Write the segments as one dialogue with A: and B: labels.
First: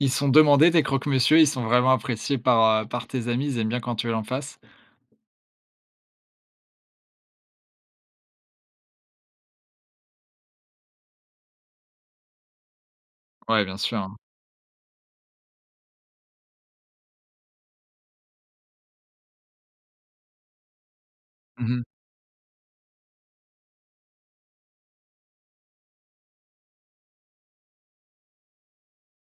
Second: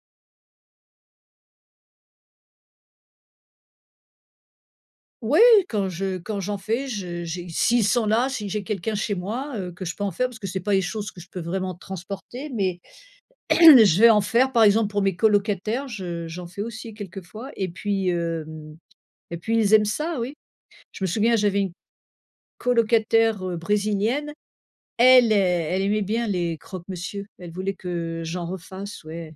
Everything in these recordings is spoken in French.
A: Ils sont demandés tes croque-monsieur, ils sont vraiment appréciés par, heu, par tes amis? Ils aiment bien quand tu l'en fasse?
B: Ouais, quand je quand j'en fais, je j'ai s'ils sont là, si j'ai quelqu'un chez moi, heu, que je peux en faire parce que c'est pas les choses que je peux vraiment transporter, mais
A: Ouais, bien
B: je vais
A: sûr.
B: en faire par exemple pour mes colocataires. Je, heu, j'en fais aussi quelques fois et puis, hem, et puis ils aiment ça, oui. Je me souviens, j'avais
A: Mmh
B: une
A: mh.
B: colocataire, heu, brésilienne. Elle ai elle aimait bien les croque-monsieur, elle voulait que, heu, j'en refasse, ouais.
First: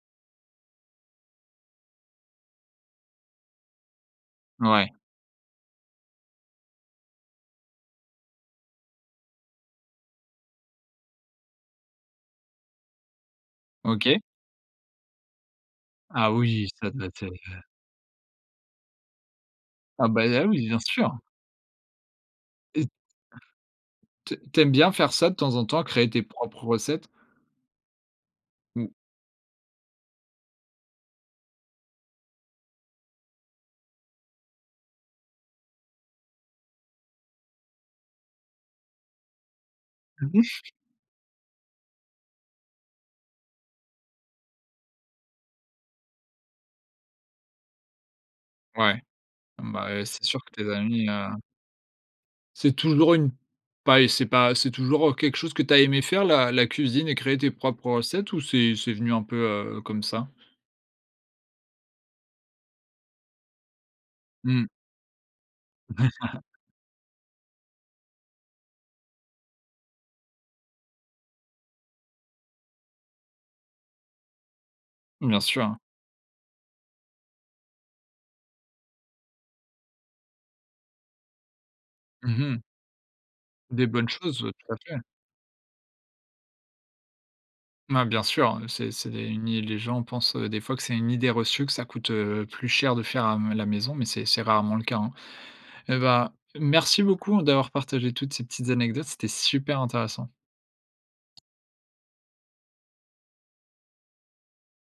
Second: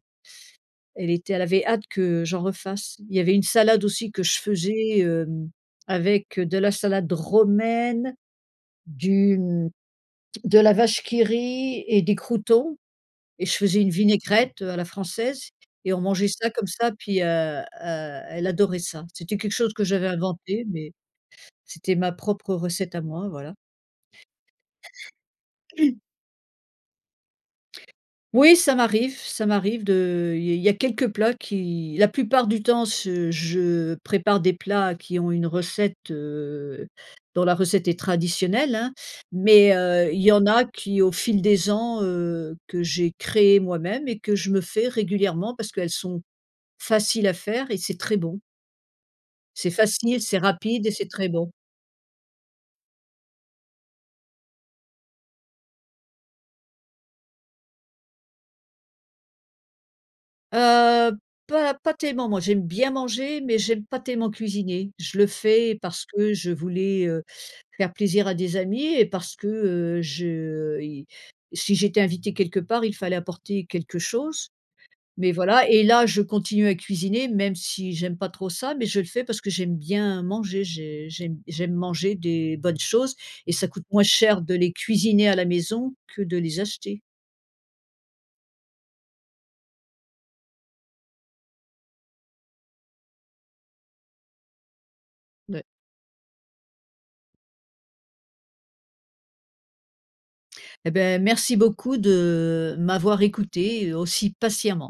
B: Elle était elle avait hâte que j'en refasse. Il y avait une salade aussi que je
A: Ouais.
B: faisais, hem, avec de la salade romaine, du, hem de la Vache qui rit et des croûtons et je faisais une
A: OK.
B: vinaigrette à la française et on mangeait
A: Ah
B: ça comme
A: oui! Ça
B: ça
A: devait
B: puis,
A: être,
B: heu
A: heu.
B: heu, elle adorait ça. C'était quelque chose que
A: Ah
B: j'avais
A: bah, ah,
B: inventé,
A: oui, bien
B: mais
A: sûr!
B: c'était ma propre
A: [unintelligible]
B: recette à moi, voilà.
A: T tu aimes bien faire ça de temps en temps, créer tes propres recettes?
B: Oui, ça
A: Ou
B: m'arrive ça m'arrive de, heu, il y il y a quelques plats qui la plupart du temps, ce je prépare des plats qui ont une recette, heu, dont la recette est traditionnelle, hein, mais, heu, il y en a qui, au fil des ans, heu, que j'ai créé moi-même et que je me fais régulièrement parce qu'elles sont faciles à faire et c'est très bon.
A: ouais,
B: C'est
A: bah, heu,
B: facile,
A: c'est
B: c'est
A: sûr que tes
B: rapide et
A: amis,
B: c'est
A: heu
B: très bon.
A: c'est toujours une pas et c'est pas c'est toujours, heu, quelque chose que tu as aimé faire, la la cuisine et créer tes propres recettes ou c'est c'est venu un peu, heu, comme ça?
B: Heu, pas pas tellement. Moi j'aime bien manger, mais j'aime pas tellement
A: Mmh.
B: cuisiner. Je le fais parce que je voulais, heu, faire plaisir à des amis et parce que, heu, je, heu, i si j'étais invitée quelque part, il fallait apporter quelque chose, mais
A: Bien
B: voilà.
A: sûr.
B: Et là, je continue à cuisiner même si j'aime pas trop ça, mais je le fais parce que j'aime bien manger, j'ai j'aime j'aime manger
A: Mmh
B: des
A: mh.
B: bonnes choses et ça coûte
A: Des
B: moins
A: bonnes
B: cher
A: choses, ouais,
B: de les
A: tout à fait.
B: cuisiner à la maison que de les acheter.
A: Mais bien sûr, hein, c'est c'est une i les gens pensent, des fois, que c'est une idée reçue, que ça coûte, heu, plus cher de faire à m la maison, mais c'est c'est rarement le cas, hein.
B: Ouais.
A: Et bah, merci beaucoup d'avoir partagé toutes ces petites anecdotes, c'était super intéressant!
B: Et beh, merci beaucoup de, heu, m'avoir écouté, aussi patiemment.